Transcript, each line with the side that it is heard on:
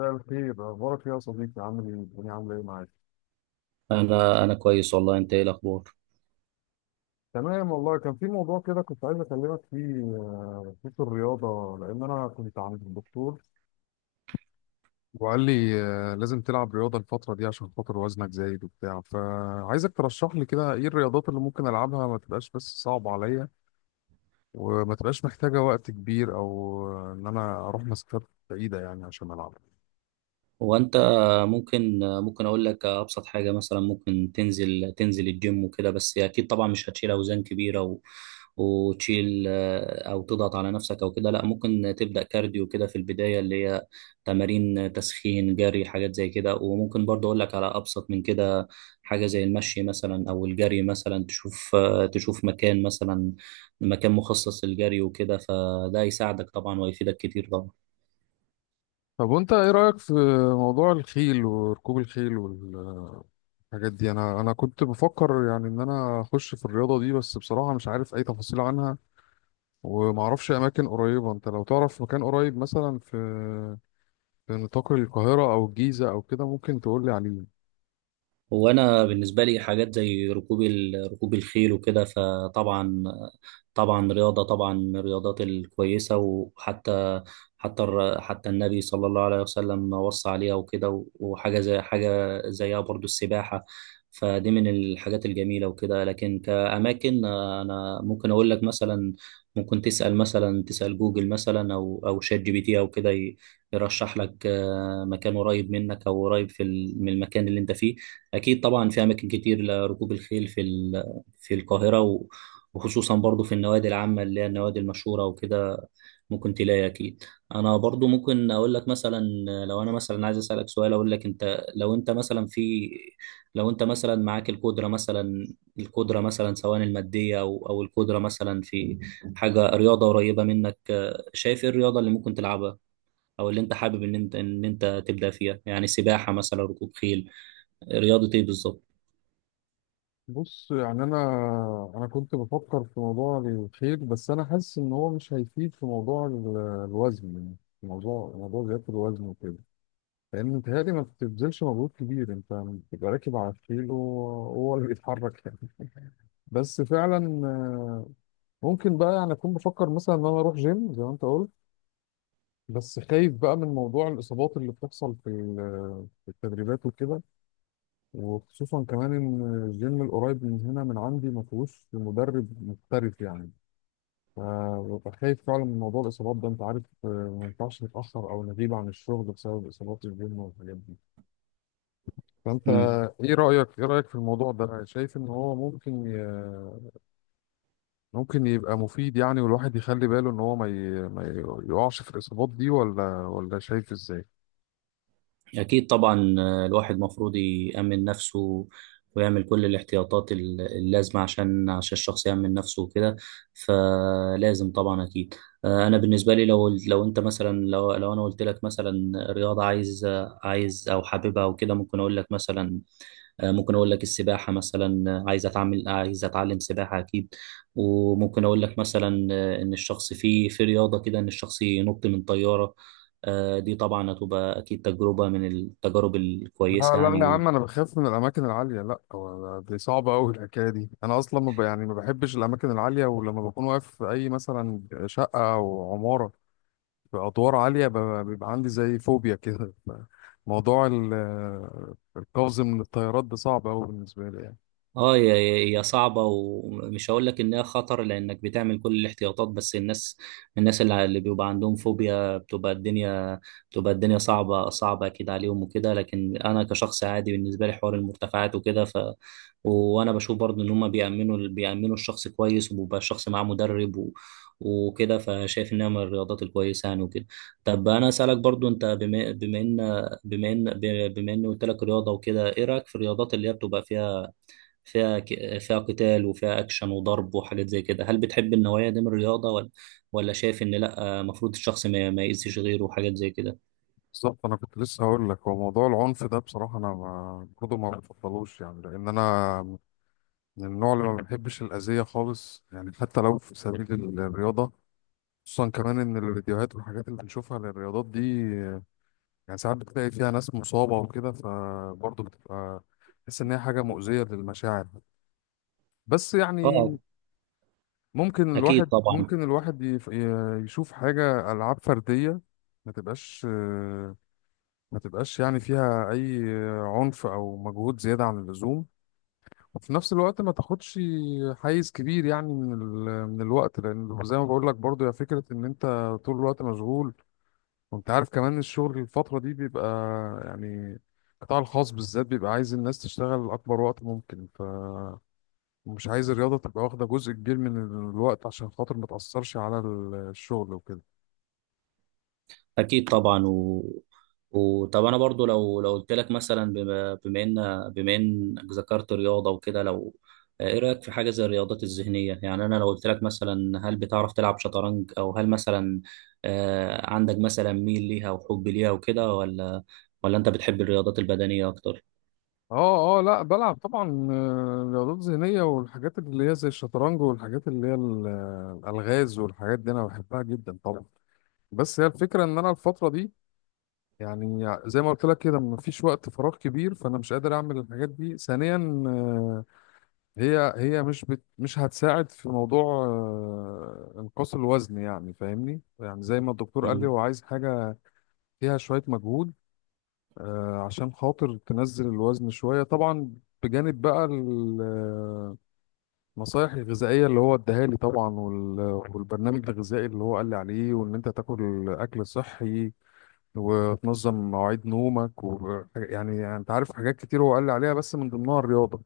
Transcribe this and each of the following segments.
left: مساء الخير، اخبارك ايه يا صديقي؟ عامل ايه؟ الدنيا عامله ايه معاك؟
right: انا كويس والله، انت ايه الاخبار؟
left: تمام والله. كان في موضوع كده كنت عايز اكلمك فيه، خصوص الرياضه. لان انا كنت عند الدكتور وقال لي لازم تلعب رياضه الفتره دي عشان خاطر وزنك زايد وبتاع. فعايزك ترشح لي كده ايه الرياضات اللي ممكن العبها، ما تبقاش بس صعبه عليا، وما تبقاش محتاجه وقت كبير او ان انا اروح مسافات بعيده يعني عشان العبها.
right: هو انت ممكن اقول لك ابسط حاجه مثلا. ممكن تنزل الجيم وكده، بس اكيد طبعا مش هتشيل اوزان كبيره وتشيل آه، او تضغط على نفسك او كده. لا، ممكن تبدا كارديو كده في البدايه، اللي هي تمارين تسخين، جري، حاجات زي كده. وممكن برضه اقول لك على ابسط من كده، حاجه زي المشي مثلا او الجري مثلا. تشوف مكان مثلا، مكان مخصص للجري وكده، فده يساعدك طبعا ويفيدك كتير طبعا.
left: طب وانت ايه رايك في موضوع الخيل وركوب الخيل والرياضه الحاجات دي؟ انا كنت بفكر يعني ان انا اخش في الرياضه دي، بس بصراحه مش عارف اي تفاصيل عنها. وما اعرفش اماكن قريبه. انت لو تعرف مكان قريب مثلا في نطاق القاهره او الجيزه او كده ممكن تقول لي عليه؟
right: هو انا بالنسبه لي حاجات زي ركوب الخيل وكده، فطبعا رياضه طبعا من الرياضات الكويسه. وحتى حتى النبي صلى الله عليه وسلم وصى عليها وكده، وحاجه زي حاجه زيها برضو السباحه، فدي من الحاجات الجميله وكده. لكن كاماكن، انا ممكن اقول لك مثلا، ممكن تسال جوجل مثلا او شات جي بي تي او كده. يرشح لك مكان قريب منك، او قريب من المكان اللي انت فيه. أكيد طبعا في أماكن كتير لركوب الخيل في القاهرة، وخصوصا برضو في النوادي العامة، اللي هي النوادي المشهورة وكده، ممكن تلاقي أكيد. أنا برضو ممكن أقول لك مثلا، لو أنا مثلا عايز أسألك سؤال أقول لك، أنت لو أنت مثلا في لو أنت مثلا معاك القدرة مثلا، القدرة مثلا، سواء المادية أو القدرة مثلا، في حاجة رياضة قريبة منك، شايف إيه الرياضة اللي ممكن تلعبها، أو اللي أنت حابب إن أنت تبدأ فيها؟ يعني سباحة مثلا، ركوب خيل، رياضة إيه بالظبط؟
left: بص يعني انا كنت بفكر في موضوع الخيل، بس انا حاسس ان هو مش هيفيد في موضوع الوزن، يعني في موضوع زياده الوزن وكده. لان متهيألي ما بتبذلش مجهود كبير. انت بتبقى راكب على الخيل وهو اللي بيتحرك يعني. بس فعلا ممكن بقى يعني اكون بفكر مثلا ان انا اروح جيم زي ما انت قلت. بس خايف بقى من موضوع الاصابات اللي بتحصل في التدريبات وكده. وخصوصا كمان ان الجيم القريب من هنا من عندي ما فيهوش مدرب محترف يعني. فببقى خايف فعلا من موضوع الاصابات ده. انت عارف ما ينفعش نتاخر او نغيب عن الشغل بسبب اصابات الجيم والحاجات دي. فانت
right: مم.
left: ايه رايك في الموضوع ده؟ شايف ان هو ممكن يبقى مفيد يعني، والواحد يخلي باله ان هو ما ي... ما ي- يقعش في الاصابات دي، ولا شايف ازاي؟
right: أكيد طبعا. الواحد مفروض يأمن نفسه، ويعمل كل الاحتياطات اللازمة، عشان الشخص يأمن نفسه وكده، فلازم طبعا أكيد. أنا بالنسبة لي، لو أنا قلت لك مثلا رياضة عايز، أو حاببها وكده، ممكن أقول لك مثلا. ممكن اقول لك السباحه مثلا، عايز اتعلم سباحه اكيد. وممكن اقول لك مثلا ان الشخص في رياضه كده، ان الشخص ينط من طياره. دي طبعا هتبقى اكيد تجربه من التجارب
left: لا،
right: الكويسه
left: لا يا
right: يعني.
left: عم، انا بخاف من الاماكن العاليه. لا، هو دي صعبه قوي الحكايه دي. انا اصلا ما ب... يعني ما بحبش الاماكن العاليه. ولما بكون واقف في اي مثلا شقه او عماره في ادوار عاليه، بيبقى عندي زي فوبيا كده. موضوع القفز من الطيارات ده صعب قوي بالنسبه لي يعني.
right: اه، هي صعبة، ومش هقول لك انها خطر لانك بتعمل كل الاحتياطات. بس الناس اللي بيبقى عندهم فوبيا، بتبقى الدنيا صعبة، صعبة اكيد عليهم وكده. لكن انا كشخص عادي، بالنسبة لي حوار المرتفعات وكده، وانا بشوف برضه ان هم بيأمنوا الشخص كويس، وبيبقى الشخص معاه مدرب وكده، فشايف انها من الرياضات الكويسة يعني وكده. طب انا اسالك برضو، انت، بما ان بما ان قلت لك رياضة وكده، ايه رأيك في الرياضات اللي هي بتبقى فيها فيها قتال وفيها اكشن وضرب وحاجات زي كده؟ هل بتحب النوعية دي من الرياضة، ولا شايف ان لا، المفروض الشخص ما يأذيش غيره، وحاجات زي كده؟
left: بالظبط، انا كنت لسه هقول لك. هو موضوع العنف ده بصراحه انا ما برضه ما بفضلوش يعني. لان انا من النوع اللي ما بيحبش الأذية خالص يعني، حتى لو في سبيل الرياضة. خصوصا كمان إن الفيديوهات والحاجات اللي بنشوفها للرياضات دي، يعني ساعات بتلاقي فيها ناس مصابة وكده، فبرضه بتبقى تحس إن هي حاجة مؤذية للمشاعر. بس يعني
right: اه اكيد طبعا.
left: ممكن الواحد يشوف حاجة ألعاب فردية ما تبقاش ما تبقاش يعني فيها أي عنف أو مجهود زيادة عن اللزوم. وفي نفس الوقت ما تاخدش حيز كبير يعني من الوقت. لان زي ما بقول لك برضو يا فكره، ان انت طول الوقت مشغول. وانت عارف كمان الشغل الفتره دي بيبقى، يعني القطاع الخاص بالذات بيبقى عايز الناس تشتغل اكبر وقت ممكن. فمش عايز الرياضه تبقى واخده جزء كبير من الوقت، عشان خاطر ما تاثرش على الشغل وكده.
right: اكيد طبعا و... وطب انا برضو، لو قلت لك مثلا، بما انك ذكرت رياضة وكده، ايه رأيك في حاجة زي الرياضات الذهنية؟ يعني انا لو قلت لك مثلا: هل بتعرف تلعب شطرنج، او هل مثلا عندك مثلا ميل ليها وحب ليها وكده، ولا انت بتحب الرياضات البدنية اكتر؟
left: اه، اه، لا بلعب طبعا رياضات ذهنيه، والحاجات اللي هي زي الشطرنج والحاجات اللي هي الالغاز والحاجات دي انا بحبها جدا طبعا. بس هي الفكرة ان انا الفترة دي، يعني زي ما قلت لك كده، مفيش وقت فراغ كبير، فانا مش قادر اعمل الحاجات دي. ثانيا، هي مش هتساعد في موضوع انقاص الوزن يعني. فاهمني؟ يعني زي ما الدكتور قال لي،
right: مم.
left: هو عايز حاجة فيها شوية مجهود، عشان خاطر تنزل الوزن شوية طبعا. بجانب بقى النصايح الغذائية اللي هو اداها لي طبعا، والبرنامج الغذائي اللي هو قال لي عليه، وان انت تاكل اكل صحي، وتنظم مواعيد نومك يعني، انت عارف حاجات كتير هو قال لي عليها، بس من ضمنها الرياضة.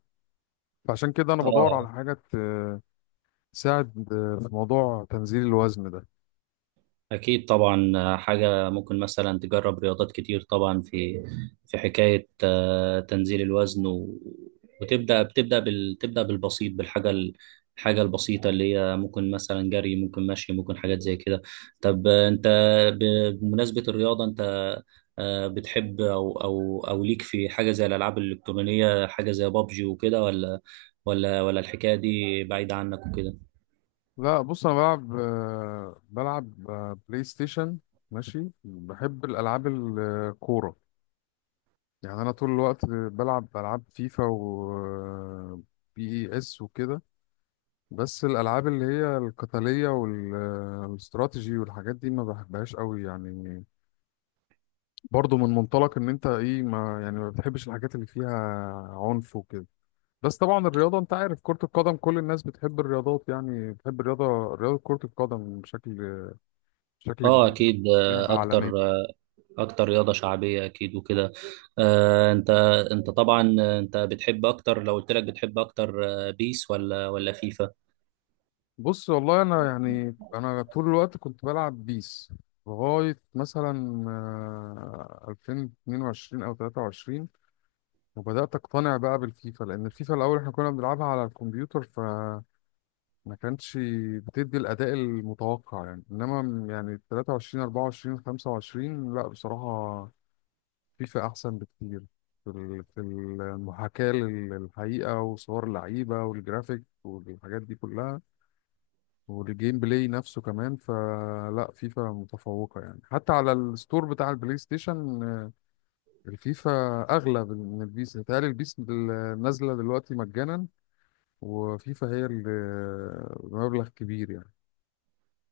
left: فعشان كده انا بدور على
right: اه
left: حاجة تساعد في موضوع تنزيل الوزن ده.
right: اكيد طبعا. حاجه، ممكن مثلا تجرب رياضات كتير طبعا، في حكايه تنزيل الوزن، تبدا بالبسيط، الحاجه البسيطه اللي هي ممكن مثلا جري، ممكن مشي، ممكن حاجات زي كده. طب انت، ب... بمناسبه الرياضه، انت بتحب، او ليك في حاجه زي الالعاب الالكترونيه، حاجه زي بابجي وكده، ولا الحكايه دي بعيده عنك وكده؟
left: لا، بص، انا بلعب بلاي ستيشن. ماشي. بحب الالعاب الكورة، يعني انا طول الوقت بلعب العاب فيفا و PES وكده. بس الالعاب اللي هي القتالية والاستراتيجي والحاجات دي ما بحبهاش قوي يعني. برضه من منطلق ان انت ايه ما يعني ما بتحبش الحاجات اللي فيها عنف وكده. بس طبعا الرياضه، انت عارف، كره القدم كل الناس بتحب الرياضات، يعني بتحب رياضه كره القدم بشكل
right: اه
left: كبير.
right: اكيد.
left: لعبه عالميه.
right: اكتر رياضه شعبيه اكيد وكده. آه انت انت طبعا انت بتحب اكتر، لو قلت لك بتحب اكتر، بيس ولا فيفا؟
left: بص والله انا يعني انا طول الوقت كنت بلعب بيس لغايه مثلا 2022 او 23. وبدات اقتنع بقى بالفيفا، لان الفيفا الاول احنا كنا بنلعبها على الكمبيوتر، ف ما كانتش بتدي الاداء المتوقع يعني. انما يعني 23 24 25، لا بصراحه فيفا احسن بكتير في المحاكاه للحقيقه وصور اللعيبه والجرافيك والحاجات دي كلها. والجيم بلاي نفسه كمان، فلا فيفا متفوقه يعني حتى على الستور بتاع البلاي ستيشن. الفيفا اغلى من البيس. بتهيألي البيس نازله دلوقتي مجانا، وفيفا هي اللي بمبلغ كبير يعني.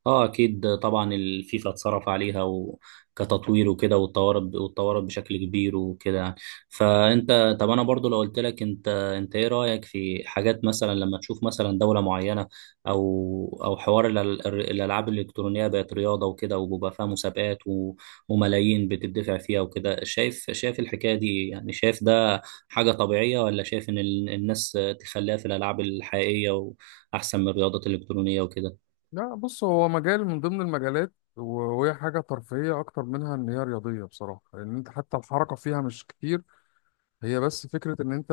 right: اه اكيد طبعا، الفيفا اتصرف عليها كتطوير وكده، واتطورت بشكل كبير وكده يعني. فانت، طب انا برضو لو قلت لك، انت ايه رايك في حاجات، مثلا لما تشوف مثلا دوله معينه، او حوار الالعاب الالكترونيه بقت رياضه وكده، وبيبقى فيها مسابقات وملايين بتدفع فيها وكده، شايف، الحكايه دي، يعني شايف ده حاجه طبيعيه، ولا شايف ان الناس تخليها في الالعاب الحقيقيه واحسن من الرياضات الالكترونيه وكده؟
left: لا، بص، هو مجال من ضمن المجالات، وهي حاجة ترفيهية أكتر منها إن هي رياضية بصراحة. لأن أنت حتى الحركة فيها مش كتير. هي بس فكرة إن أنت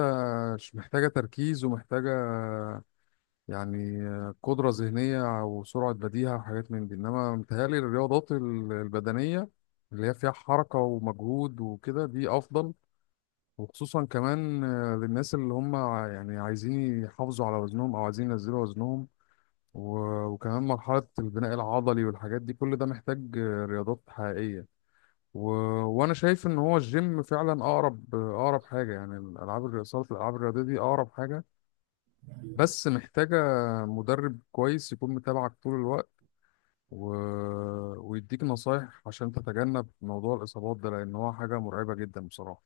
left: مش محتاجة تركيز، ومحتاجة يعني قدرة ذهنية وسرعة بديهة وحاجات من دي. إنما متهيألي الرياضات البدنية اللي هي فيها حركة ومجهود وكده دي أفضل. وخصوصا كمان للناس اللي هم يعني عايزين يحافظوا على وزنهم أو عايزين ينزلوا وزنهم. وكمان مرحلة البناء العضلي والحاجات دي كل ده محتاج رياضات حقيقية. و... وأنا شايف إن هو الجيم فعلا أقرب حاجة. يعني الألعاب الرياضية صالة الألعاب الرياضية دي أقرب حاجة. بس محتاجة مدرب كويس يكون متابعك طول الوقت، و... ويديك نصايح عشان تتجنب موضوع الإصابات ده، لأن هو حاجة مرعبة جدا بصراحة.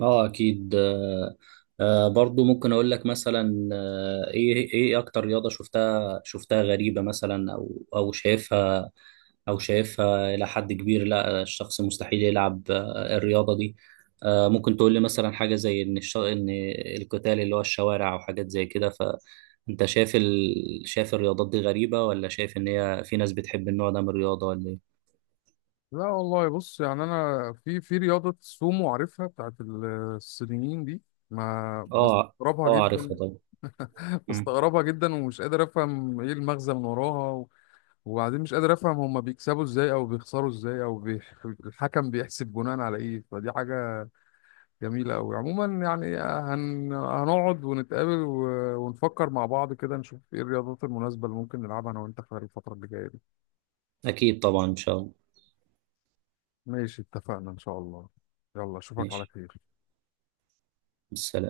right: اه اكيد. برضو ممكن اقول لك مثلا، ايه اكتر رياضة شفتها غريبة مثلا، او شايفها الى حد كبير، لا الشخص مستحيل يلعب الرياضة دي؟ ممكن تقول لي مثلا حاجة زي ان القتال اللي هو الشوارع، او حاجات زي كده، فانت شايف شايف الرياضات دي غريبة، ولا شايف ان هي في ناس بتحب النوع ده من الرياضة، ولا ايه؟
left: لا والله، بص يعني أنا في رياضة سومو عارفها بتاعت الصينيين دي. ما
right: اه
left: بستغربها
right: اه، عارفها
left: جدا.
right: طبعا. مم.
left: بستغربها جدا ومش قادر افهم ايه المغزى من وراها، وبعدين مش قادر افهم هما بيكسبوا ازاي او بيخسروا ازاي او الحكم بيحسب بناء على ايه. فدي حاجة جميلة قوي عموما، يعني هنقعد ونتقابل ونفكر مع بعض كده، نشوف ايه الرياضات المناسبة اللي ممكن نلعبها انا وانت خلال الفترة اللي جاية دي.
right: اكيد طبعا ان شاء الله.
left: ماشي اتفقنا ان شاء الله. يلا اشوفك على
right: ماشي،
left: خير.
right: السلام.